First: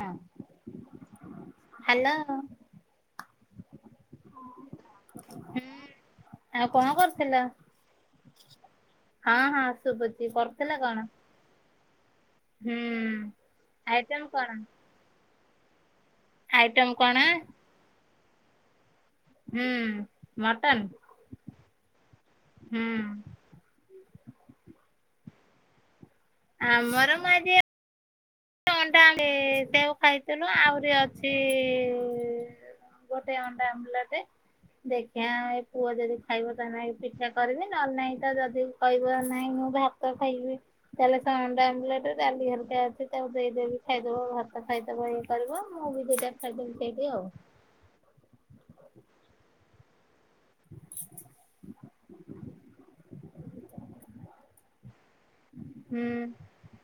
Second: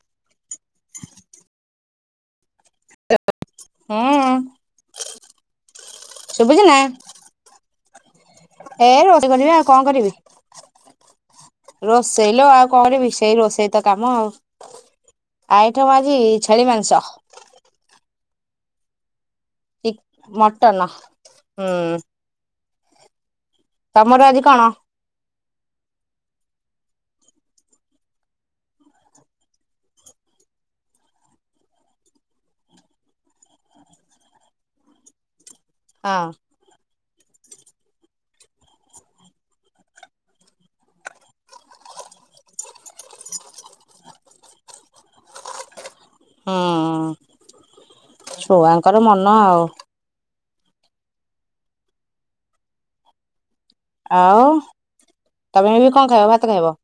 ହଁ। ହାଲୋ। ହୁଁ ହୁଁ ଶୁଭୁଛି ଆଉ ନା କଣ ଏ କରୁଥିଲ? ରୋଷେଇ ହଁ କରିବି ଆଉ ହଁ ଆ କଣ କରିବି ଶୁଭୁଚି କରିଥିଲ କଣ? ରୋଷେଇ ଲୋ ଆଉ ହୁଁ କରିବି ସେଇ ରୋଷେଇ ତ କାମ ଆଇଟମ ଆଉ। କଣ? ଆଇଟମ୍ ଆଜି ଛେଳି ଆଇଟମ୍ ମାଂସ କ'ଣ? ହୁଁ, ମଟନ୍ ମଟନ ହୁଁ ହୁଁ। ତମର ଆଜି କ'ଣ? ଆମର ମୁଁ ଆଜି ଅଣ୍ଟା ଆମ୍ଲେଟେକୁ ଖାଇଥିଲୁ ଆହୁରି ଅଛି। ଗୋଟେ ଅଣ୍ଡା ଆମ୍ଲେଟେ ଦେଖିବା ଏ ପୁଅ ଯଦି ହଁ ଖାଇବ। ତା ଲାଗି ପିଠା କରିବି ନଲେ ନାହିଁ ତ ଯଦି କହିବ ନାହିଁ ମୁଁ ଭାତ ଖାଇବି। ତାହେଲେ ସେ ଅଣ୍ଡା ଆମ୍ଲେଟ୍ ଡାଲି ହେରିକା ଅଛି। ତାକୁ ଦେଇଦେବି ଖାଇଦବ ଭାତ ଖାଇଦବ ଇଏ କରିବ ମୁଁ ବି ଦିଟା ଖାଇଦେବି ହୁଁ ସେଇଠି ଆଉ। ଛୁଆଙ୍କର ମନ ଆଉ। ଆଉ ତମେ ଏବେ କ'ଣ ହୁଁ ଖାଇବ ଭାତ ଖାଇବ?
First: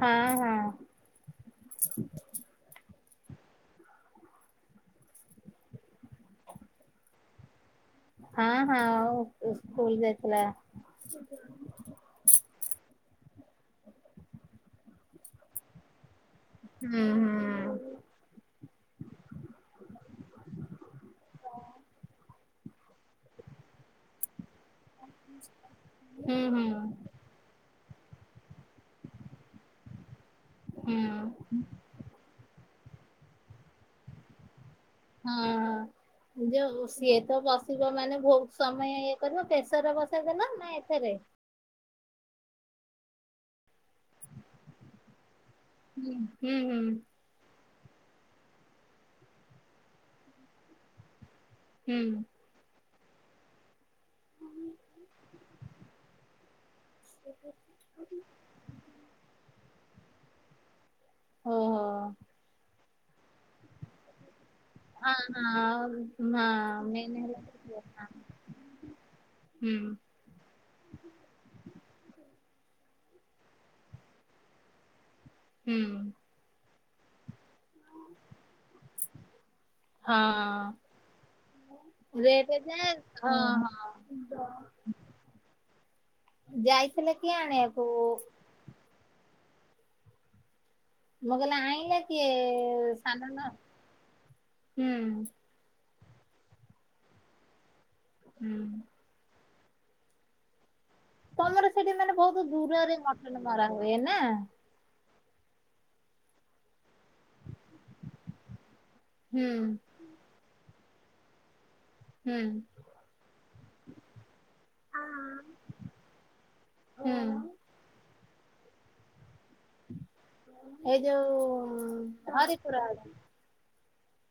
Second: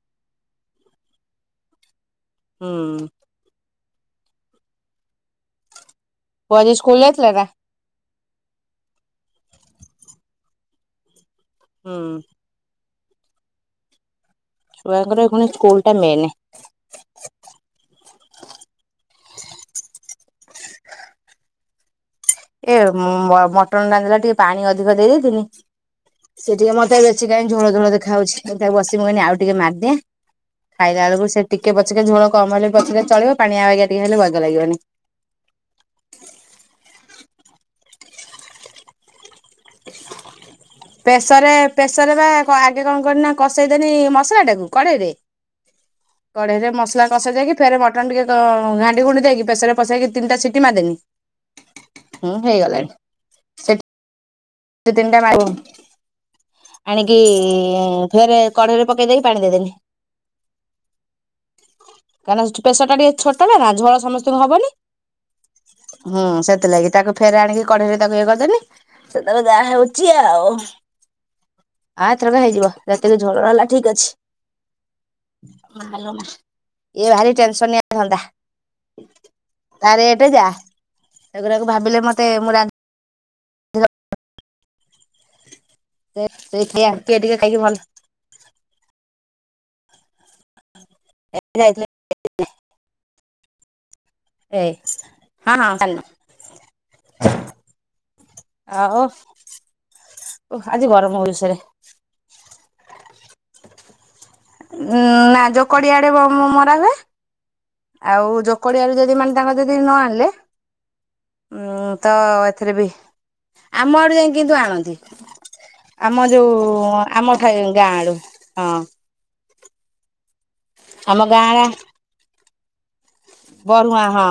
ହଁ, ହଁ। ହୁଁ। ପୁଅ ଆଜି ସ୍କୁଲ୍ ଯାଇଥିଲା ନା? ହଁ, ହଁ, ଆଉ ସ୍କୁଲ ଯାଇଥିଲା। ହୁଁ। ଛୁଆଙ୍କର କ'ଣ ସ୍କୁଲ ଟା ମେନ୍। ହୁଁ, ହୁଁ। [inaudible] ଏ ମ ମଟନ ରାନ୍ଧୀଲା ବେଳେ ଟିକେ ପାଣି ଅଧିକ ଦେଇଦେଇନି ହୁଁ ସେ ହୁଁ ଟିକେ ମତେ ଏବେ ସେ କାଇଁ ଝୋଳ ଝୋଳ ଦେଖା ଯାଉଛି ତାକୁ ବସିଛି ମୁଁ ଏଇନେ ଆଉ ଟିକେ ମାରିଦିଏ। ହୁଁ ଖାଇଲା ବେଳକୁ ସେ ଟିକେ ପଛିକା ଝୋଳ କମ୍ ହେଲେ ପଛକେ ଚଳିବ ପାଣିଆ ବାଗିଆ ଟିକେ ହେଲେ ବାଗ ଲାଗିବନି। ହଁ, ଯୋଉ ସିଏ ତ ବସିବ ମାନେ ବହୁତ ସମୟ ଏ କରିବ ପ୍ରେସରରେ ବସେଇଦେଲ ନା ଏଥିରେ? ପ୍ରେସରରେ ପ୍ରେସରରେ ବା କ ଆଗେ କଣ କଲି ନା କଷେଇଦେନି ମସଲା ଟାକୁ କଡ଼େଇରେ। ହୁଁ ହୁଁ କଢ଼େଇରେ ହୁଁ ମସଲା କଷା ଯାଇକି ଫେରେ ମଟନ୍ ଟିକେ ଘାଣ୍ଡି ଘୁଣ୍ଡି ଦେଇକି ପ୍ରେସରରେ ପସେଇକି ତିନିଟା ସିଟି ମାରି ଦେନି। ହୁଁ। ହୁଁ, ହେଇଗଲାଣି। ଦୁଇ ତିନଟା ମାରିକି ଆଣିକି ଫେରେ କଢେଇରେ ପକେଇ ଦେଇକି ପାଣି ଦେଇଦେଲିି। ଓହୋଃ। କାହିଁକନା ପ୍ରେସର ଟା ଟିକେ ଛୋଟ ନା ନା ଝୋଳ ସମସ୍ତଙ୍କୁ ହବନି। ହଁ ହଁ ହୁଁ, ହଁ ସେଥିଲାଗି ମେନ୍ ତାକୁ ହେଲା ଫେର ଆଣିକି କଢେଇରେ ତାକୁ ଇଏ କରିଦନି ସେତେବେଳେ ଯାହା ହୁଁ ହଉଛି ଆ ଆଉ ଆ ଏଥରକା ହେଇଯିବ ଯେତିକି ଝୋଳ ହେଲା ଠିକ୍ ଅଛି। ହୁଁ ହାଲୋ! ଏଇ ଭାରି ଟେନସନିଆ ହେଇଥାନ୍ତା। ତା ରେଟ ଯା ହଁ। ସେଗୁଡ଼ାକୁ ଭାବିଲେ ମତେ ରେଟ ମୁଁ ରା ଯେ ହଁ, ହଁ। ଯାଇଥିଲେ କିଏ କି ଟିକେ ଖାଇକି ଭଲ ଆଣିବାକୁ? ମୁଁ କହିଲି ନା ଯାଇଥିଲେ ଆଇଁଲେକି ସାନ ନ ଏ ହଁ, ହଁ, ହୁଁ। [inaudible] ଆଉ ଓଃ ଆଜି ଗର ତମର ସେଠି ମାନେ ବହୁତ ଦୂରରେ ମଟନ ମରା ହୁଏ ନା? ଉଁ ନା ଜୋକୋଡି ଆଡେ ମରା ହୁଏ ଆଉ ଜୋକୋଡି ଆଡେ ଯ ଦି ମାନେ ହୁଁ ତାଙ୍କର ଯଦି ନ ଆଣିଲେ ଉଁ ତ ହୁଁ ଏଥିରେ ବି ଆମ ଆଡେ ଯାଇଁ କିନ୍ତୁ ଆଣନ୍ତି। ଆମ ଯୋଉ ହୁଁ। ଆମ ଠାଏ ଗାଁ ଆଡୁ, ହଁ। ଏଇ ଆମ ଯୋଉ ହାରିପୁର ଆଡୁ? ବରୁହାଁ ହଁ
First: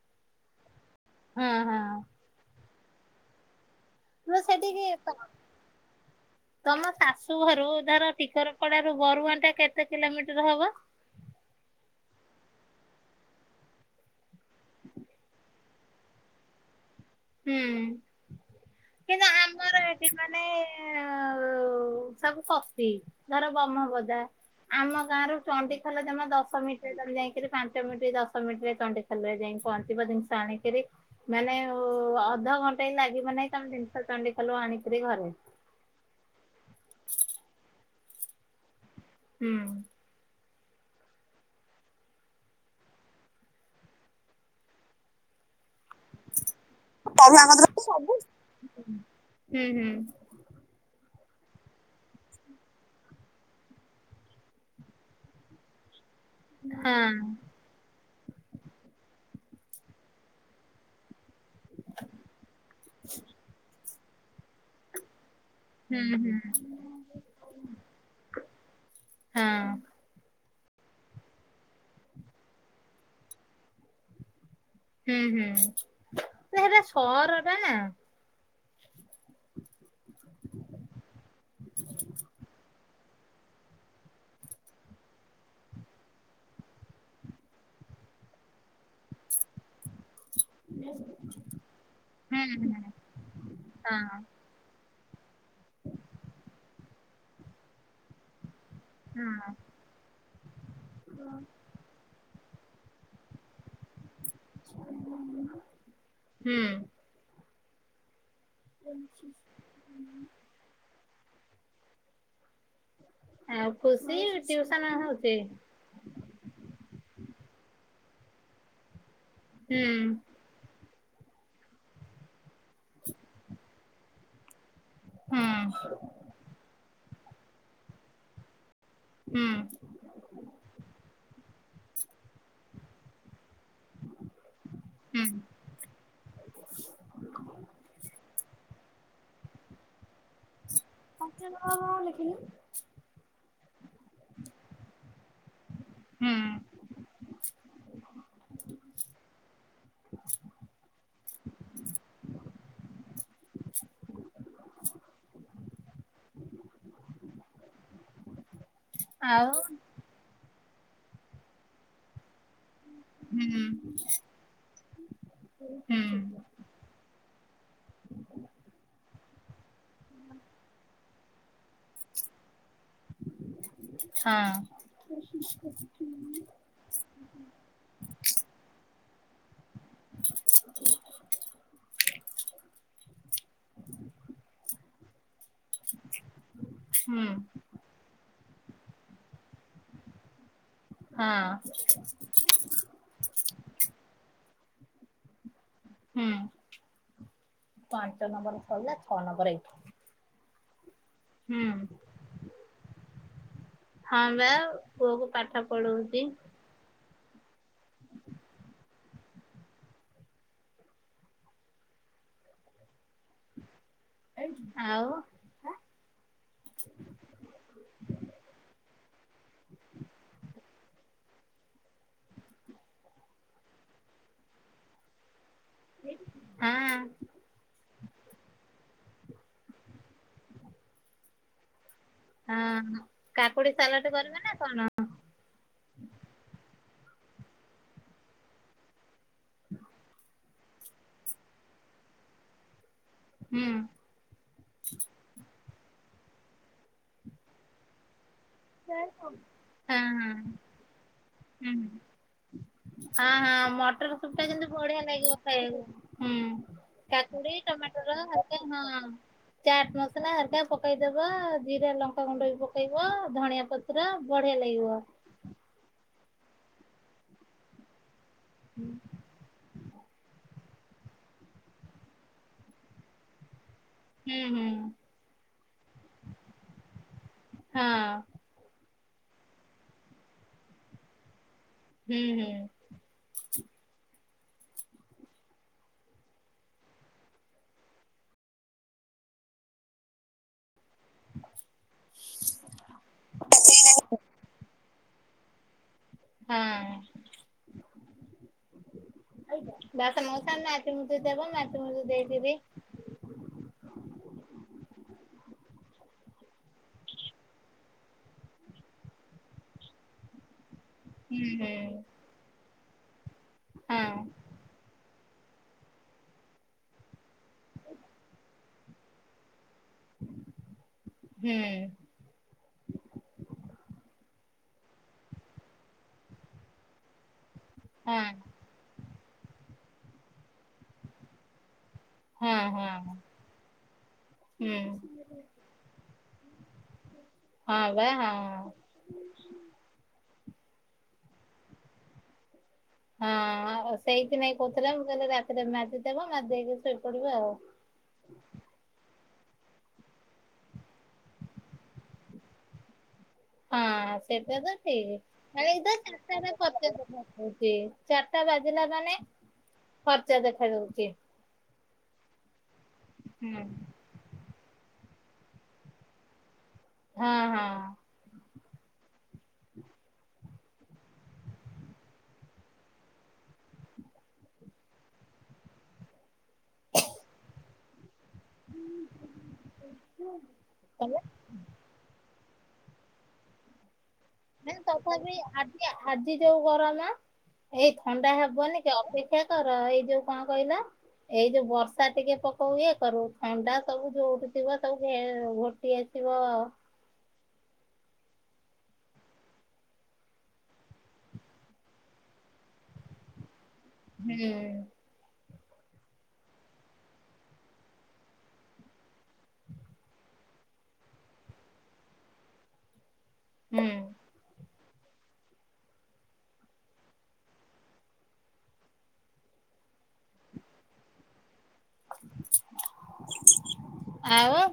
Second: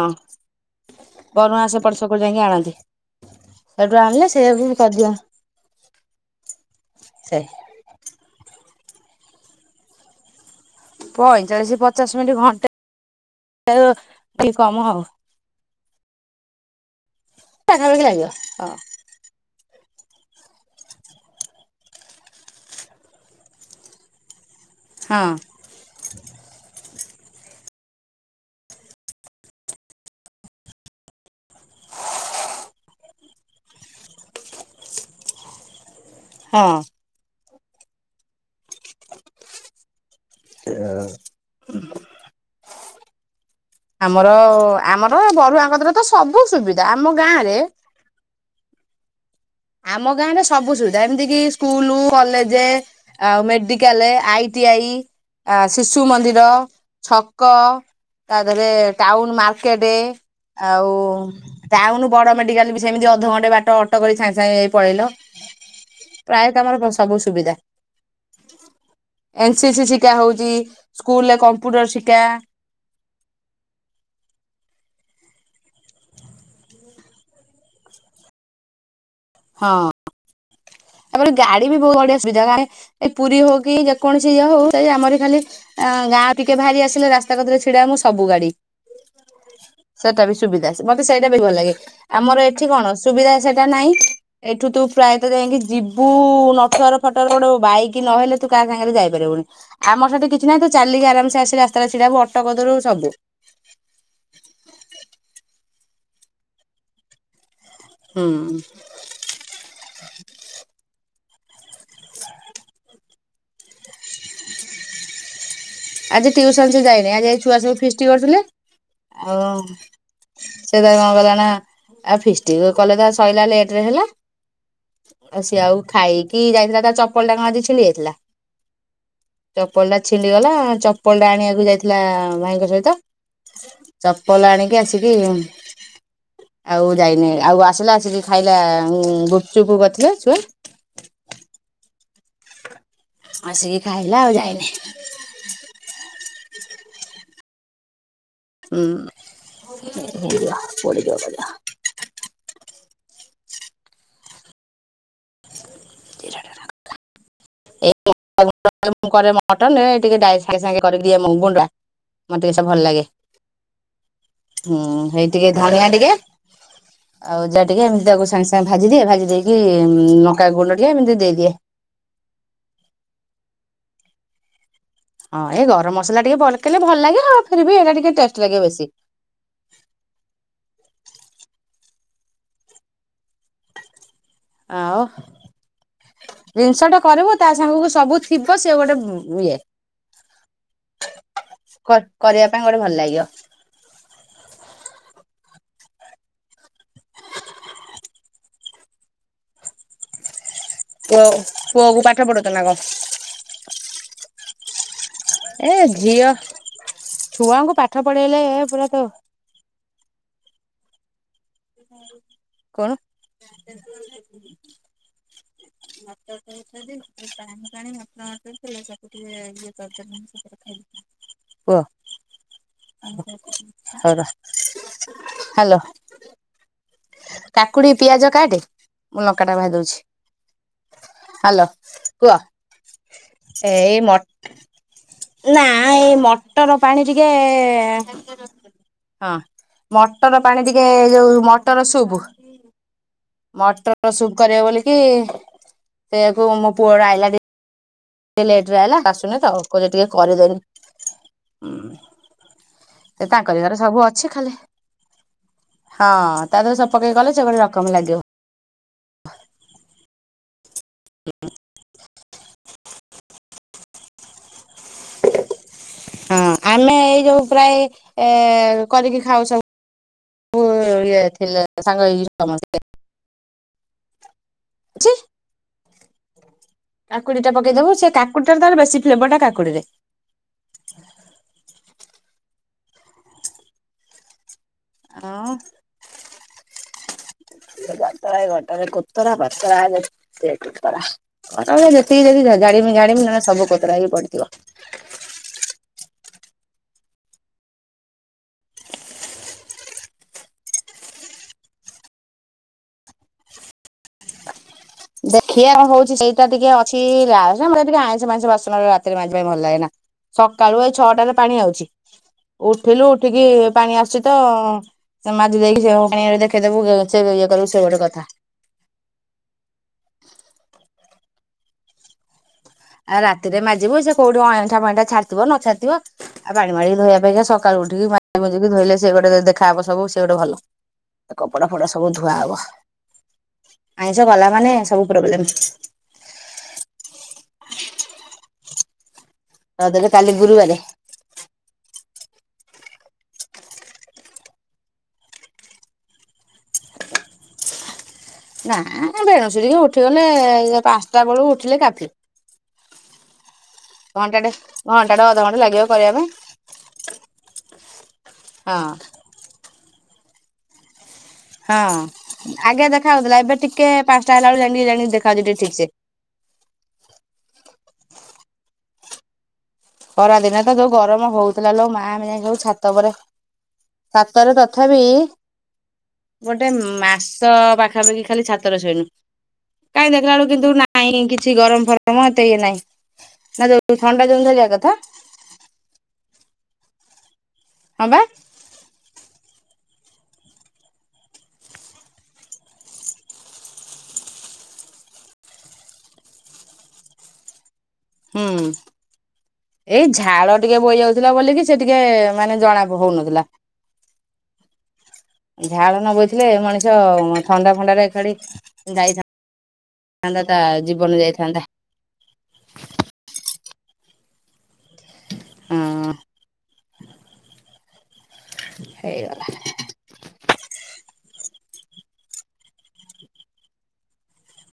ହଁ ବରୁହାଁ ହଁ। ସେପଟୁ [inaudible] ଯାଇକି ଆଣନ୍ତି। ସେଠୁ ଆଣିଲେ ରୁହ ସେଇଆକୁ ସେଠିକି କରିଦିଅ ତ ତମ ସେ ଶାଶୁ ଘରୁ ଧର ଶିକରପଡା ର ବରୁଆ ଟା କେତେ କିଲୋମିଟର ହବ। ପଇଁଚାଳିଶ ପଚାଶ ମିନିଟ ଘଣ୍ଟେ ଟିକ କମ ଆଉ। ହୁଁ। ପାଖାପାଖି ଲାଗିବ ହଁ। କିନ୍ତୁ ଆମର ଏଠି ମାନେ ସବୁ କଫି ଧର ବ୍ରହ୍ମବଦା ଆମ ଗାଁ ରୁ ଚଣ୍ଡୀ ତମେ ଜମା ଦଶ ମିନିଟିରେ ଯାଇକ ପାଞ୍ଚ ମିନଟ ଦଶ ମିନଟର ଚଣ୍ଡିଖୋଲ ରେ ଯାଇି ପହଞ୍ଚିବ ଜିନିଷ ଆଣିକିରି ମାନେ ଅଧଘଣ୍ଟା ହଁ ଲାଗିବ ନାହିଁ ତମେ ଜିନିଷ ଚଣ୍ଡିଖୋଲୁ ଆଣିକରି ଘରେ। ହଁ ହୁଁ ହ [unintelligible] ଆମର ଆମର ବରୁଆଙ୍କତିରେ ତ ସବୁ ସୁବିଧା ଆମ ଗାଁରେ ସବୁ ଆମ ଗାଁରେ ସବୁ ସୁବିଧା ଏମିତି କିି ସ୍କୁଲ କଲେଜ ଆଉ ମେଡିକାଲ ଆଇ ତିଆଇ ଶିଶୁ ମନ୍ଦିର ହଁ ଛକ ତା ଦେହରେ ଟାଉନ ମାର୍କେଟ ଆଉ ଟାଉନୁ ବଡ ମେଡିକାଲ ବି ସେମିତି ଅଧଘଣ୍ଟେ ବାଟ ଅଟକରିକି ସାଙ୍ଗେ ସାଙ୍ଗେ ଇ ପଳେଇଲ। ହୁଁ ହୁଁ ପ୍ରାୟ ତମର ସବୁ ସୁବିଧା ଏନସି ସି ହଁ ଶ ଶିଖା ହଉଚଛି ସ୍କୁଲ ରେ କମ୍ପ୍ୟୁଟର ଶିକ୍ଷା ହୁଁ ହୁଁ ସେ ସେଇଟା ସହର ଟା ନା ହଁ [inaudible] ତାପରେ ଗାଡି ବି ବହୁତ ବଢିଆ ସୁବିଧା କାଇଁ କି ପୁରୀ ହଉ କି ଯେକୌଣସି ଇଏ ହଉ ଚାଇ ଆମରି ଖାଲି ଅ ଗାଁ ଟିକେ ଭାରି ଆସିଲେ ରାସ୍ତା କତିରେ ଛିଡା ହବୁ ସବୁ ଗାଡି। ସେଟା ବି ସୁବିଧା ମତେ ସେଇଟା ବି ଭଲ ଲାଗେ। ଆମର ହୁଁ ଏଠି ହୁଁ କଣ ସୁବିଧା ସେଟା ନାଇଁ ହଁ ଏଠୁ ତୁ ପ୍ରାୟତଃ ଯାଇକି ଯିବୁ ନଥୁଆର ଫଟୋର ଗୋଡେ ବାଇକ ନହେଲେ ତୁ କାହା ସାଙ୍ଗରେ ଯାଇପାରିବୁନି। ହଁ ଆମର ସେଠି କିଛି ନାହିଁ ତୁ ଚାଲିକି ଆରାମସେ ଆସିି ରାସ୍ତାରେ ଛିଡା ହବୁ ଅଟୋଦରୁୁ ସବୁ। ହୁଁ ହୁଁ ଆ [unintelligible] ଆଉ ଖୁସି ଟିଉସନ ହଉଛି। ଆଜି ଟିଉସନ ସେ ଯାଇନି ଆଜି ଏ ଛୁଆ ସବୁ ଫିଷ୍ଟି କରୁଥିଲେ, ଆଉ ହୁଁ ସେ ତା କଣ କଲା ନା ଆ ଫିଷ୍ଟିକ କଲେ ତା ସଇଲା ଲେଟରେ ହେଲା। ଆଉ ହୁଁ। ସିଏ ଆଉ ଖାଇକି ଯାଇଥିଲା ତା ଚପଲ ଟା କଣ ଆଜି ଛିଣ୍ଡି ଯାଇଥିଲା। ହୁଁ ଚପଲ ଟା ଛିଣ୍ଡି ଗଲା ଚପଲ ଟା ଆଣିବାକୁ ଯାଇଥିଲା। ଭାଇଙ୍କ ସହିତ ଚପଲ ଆଣିକି ଆସିକି ହୁଁ। ହମ ଆଉ ଯାଇନି ଆଉ ଆସିଲା ଆସିକି ଖାଇଲା ଗୁପଚୁପୁ କରିଥିଲେ ସେ ଆ ହ ହଁ ଲେଖିଲି [unintelligible] ଆସିକି ଖାଇଲା ଆଉ ଯାଇନି। ହୁଁ ହୁଁ ହେଆ ବ [unintelligible] ମଟନ ଆଉ [unintelligible] ଟିକୋ [unintelligible] ସାଙ୍ଗେ ସାଙ୍ଗେ କରିିକି ମଗୁଣ୍ଡ ଟା ମତେ ଟିକେ ସେ ଭଲ ଲାଗେ ହୁଁ ହୁଁ ହେଇ ଟିକେ ଧଣିଆ ଟିକେ। ହୁଁ ଆଉ ଯାହା ଟିକେ ଏମିତି ତାକୁ ସାଙ୍ଗେ ସାଙ୍ଗେ ଭାଜିଦିଏ ଭାଜି ଦେଇକି ଲଙ୍କା ଗୁଣ୍ଡ ଟିକେ ଏମିତି ଦେଇଦିଏ। ହଁ ହଁ ଏଇ ଗରମ ମସଲା ଟିକେ ପକେଇଲେ ଭଲ ଲାଗେ ଆଉ ଫିର ଭି ଏଇଟା ଟିକେ ଟେଷ୍ଟ ଲାଗେ ବେଶୀ। ଆଉ ଜିନିଷ ଟା ହୁଁ କରିବୁ ତା ସାଙ୍ଗକୁ ସବୁ ଥିବ ସେ ଗୋଟେ ଇଏ ହଁ କରି ତାଙ୍କୁ ଗୋଟେ ଭଲ ଲାଗିବ। ହୁଁ ପାଞ୍ଚ ନମ୍ବର ଶରିଲା ଛଅ ନମ୍ବର ଏଇ। ପୁଅ ପୁଅକୁ ପାଠ ପଢଉଛନା କଁ? ହଁ ବା ପୁଅକୁ ପାଠ ଏ ପଢଉଛି। ଝିଅ ଛୁଆଙ୍କୁ ପାଠ ପଢେଇଲେ ଏ ପୁରାତ କଣ। ଆଉ। [unintelligible] କୁହ ହଉର ହ୍ୟାଲୋ ହଁ କାକୁଡି ପିଆଜ କାଟେ ମୁଁ ଲଙ୍କା ଟା ଭାଜି ଦଉଛି, ହାଲୋ। କୁହ ହଁ କାକୁଡି ଏଇ ସାଲାଟ ମ କରିବେ ନା କଣ? ନା ଏଇ ମଟର ପାଣି ଟିକେ ହଁ ମଟର ପାଣି ଟିକେ ଯୋଉ ମଟର ସୁପ୍। ହୁଁ ମଟର ସୁପ କରିବ ବୋଲିକି ସେୟାକୁ ମୋ ପୁଅ ର ଆଇଲା ଟିକେ ଲେଟରେ ହଁ ଆଇଲା ହଁ ଆସୁନି ତ କହୁଚି ଟିକେ କରିଦେନି। ହୁଁ। ହଁ ତାଙ୍କରି ହଁ ଘରେ ସବୁ ମଟର ଅଛି ସୁପ ଟା ଖାଲି ଜେମିତି ବଢିଆ ଲାଗିବ ଖାଇବାକୁ ହଁ ହୁଁ ତା ଦେହରେ ସବୁ ପକେଇ କଲେ ସେ କାକୁଡି ଗୋଟେ ରକମ ଟମାଟର। ଲାଗିବ। ହଁ ଚାଟ ମସଲା ହରିକା ପକେଇଦବ ଜିରା ଲଙ୍କାଗୁଣ୍ଡ ବି ପକେଇବ। ଧଣିଆ ପତ୍ର ବଢିଆ ଲାଗିବ। ହଁ ଆମେ ଏଇ ଯୋଉ ପ୍ରାୟ ଏ କରିକି ଖାଉ ସବୁ ଇଏ ଥିଲେ ସାଙ୍ଗ ହେଇକି ସମସ୍ତେ। ହୁଁ ହୁଁ। ଅଛି। କାକୁଡି ଟା ହଁ ପକେଇଦବୁ ସେ କାକୁଡିଟ ତାର ବେଶୀ ଫ୍ଲେବରଟା କାକୁଡିରେ। ହୁଁ ହୁଁ। ଆଉ। ସେ ଘଟରା ଘଟରେ କୋତରା ବାତରା ହେଲେ ଏତେ ଖୋତରା। ଯେତିକି ଯଦି ଜାଣିବୁ ଜାଣିବୁ ସବୁ କୋତରା ହେଇ ପଡିଥିବ। ହଁ। [unintelligible] ଦେଖିଆ କଣ ହଉଛି ସେଇଟା ଟିକେ ଅଛି ରାସ ଟିକେ ଆଇଁଷ ମାଇଁଷ ବାସନ ରାତିରେ ମାଜିବା ପାଇଁ ଭଲ ଲାଗେନା। ସକାଳୁ ଏଇ ଛଅଟାରେ ହୁଁ ପାଣି ହୁଁ ଆଉଛି ଉଠିଲୁ ଉଠିକି ପାଣି ହଁ ଆସୁଛି ତ ସେ ମାଜି ଦେଇକି ହ ଦେଖେଇ ଦେବୁ ସେ ଇଏ କରିବୁ ସେ ଗୋଟେ କଥା। ହୁଁ। ଆଉ ରାତିରେ ମାଜିବୁ ସେ କଉଠି ଅଇଁଠା ଫଇଁଠା ଛାଡିଥିବ ନ ଛାଡିଥିବ। ଆଉ ପାଣି ମାଡ଼ିକି ଧୋଇବା ଅପେକ୍ଷା ସକାଳୁ ଉଠିକି ହଁ ମାଜି ମୁଜିକି ଧୋଇଲେ ସେ ଗୋଟେ ଦେଖା ହବ ସବୁ ସେ ଗୋଟେ ଭଲ। କପଡା ଫପଡା ସବୁ ଧୁଆ ହଁ ହବ ହଁ ଆଇଁଷ କଲା ହୁଁ ମାନେ ସବୁ ପ୍ରୋବ୍ଲେମ। ହଁ ବା ହଁ। ଆଉ ତାହଲେ କାଲି ଗୁରୁବାରେ? ହଁ ସେଇଥି ନାଗି କହୁଥିଲା ମୁଁ କହଲି ରାତିରେ ମାଜିଦବ ମାଜି ଦେଇକି ଶୋଇପଡିବ ଆଉ। ନା ବେଣୁସୁ ଟିକେ ଉଠିଗଲେ ସେ ପାଞ୍ଚଟା ବେଳୁ ଉଠିଲେ କାଫି। ହଁ ଘଣ୍ଟାଟେ ସେଟା ତ ଠିକ। ଘଣ୍ଟାଟେ ଅଧଘଣ୍ଟା ଲାଗିବ କରିବା ପାଇଁ ହଁ। [unintelligible] ଫର୍ଚ୍ଚା ଦେଖାଉଛି ଚାରିଟା ବାଜିଲା ମାନେ ଫର୍ଚ୍ଚା ଦେଖା ଯାଉଛି। ହଁ ଆଗେ ଦେଖା ହଉଥିଲା ଏବେ ହୁଁ ଟିକେ ପାଞ୍ଚଟା ହେଲା ବେଳକୁ ଜାଣିକି ଦେଖାାଉଉଛି ଟିକେ ଠିକ ସେ। ହଁ ହଁ। ଖରାଦିନେ ତ ଯୋଉ ଗରମ ହଉଥିଲା ଲୋ ମାଆ ଆମେ ଯାଇଁକି ସବୁ ଛାତ ଉପରେ ଛାତରେ ତଥାପି ଗୋଟେ ମାସ ପାଖାପାଖି ଖାଲି ଛାତରେ ସୋଇନୁ କାଇଁ ଦେଖିଲା ବେଳକୁ ତମେ କିନ୍ତୁ କିଛି ଗରମ ଫରମ। ମ ଏତେ ଇଏ ନାଇଁ ନା ଯଉ ଥଣ୍ଡା ଧରିବା ନାଇ କଥା ତଥାପି ଆଜି ଆଜି ଯୋଉ ଗରମ ଏଇ ହଁ ବା ଥଣ୍ଡା ହବନି। ଅପେକ୍ଷା କର ଏଇ ଯୋଉ କଣ କହିଲ ଏଇ ଯୋଉ ବର୍ଷା ଟିକେ ପକଉ ଇଏ କରୁ ଥଣ୍ଡା ସବୁ ଯୋଉଠୁ ଥିବ ସବୁ ଇଏ ଏ ପୁଅ ହୁଁ। ଏଇ ଝାଳ ଟିକେ ବୋଇ ଯାଉଥିଲା ବୋଲିକି ସେ ଟିକେ ମାନେ ଜଣା ପ ହଉନଥିଲା। ହୁଁ। ଝାଳ ନ ବୋଇଥିଲେ ମଣିଷ ଥଣ୍ଡା ଫଣ୍ଡାରେ ଏଖାଡି ଯାଇଥା [unintelligible] ତା ଜୀବନ ଯାଇଥାନ୍ତା। ହୁଁ। ହଁ। ହେଇଗଲା। ଆଉ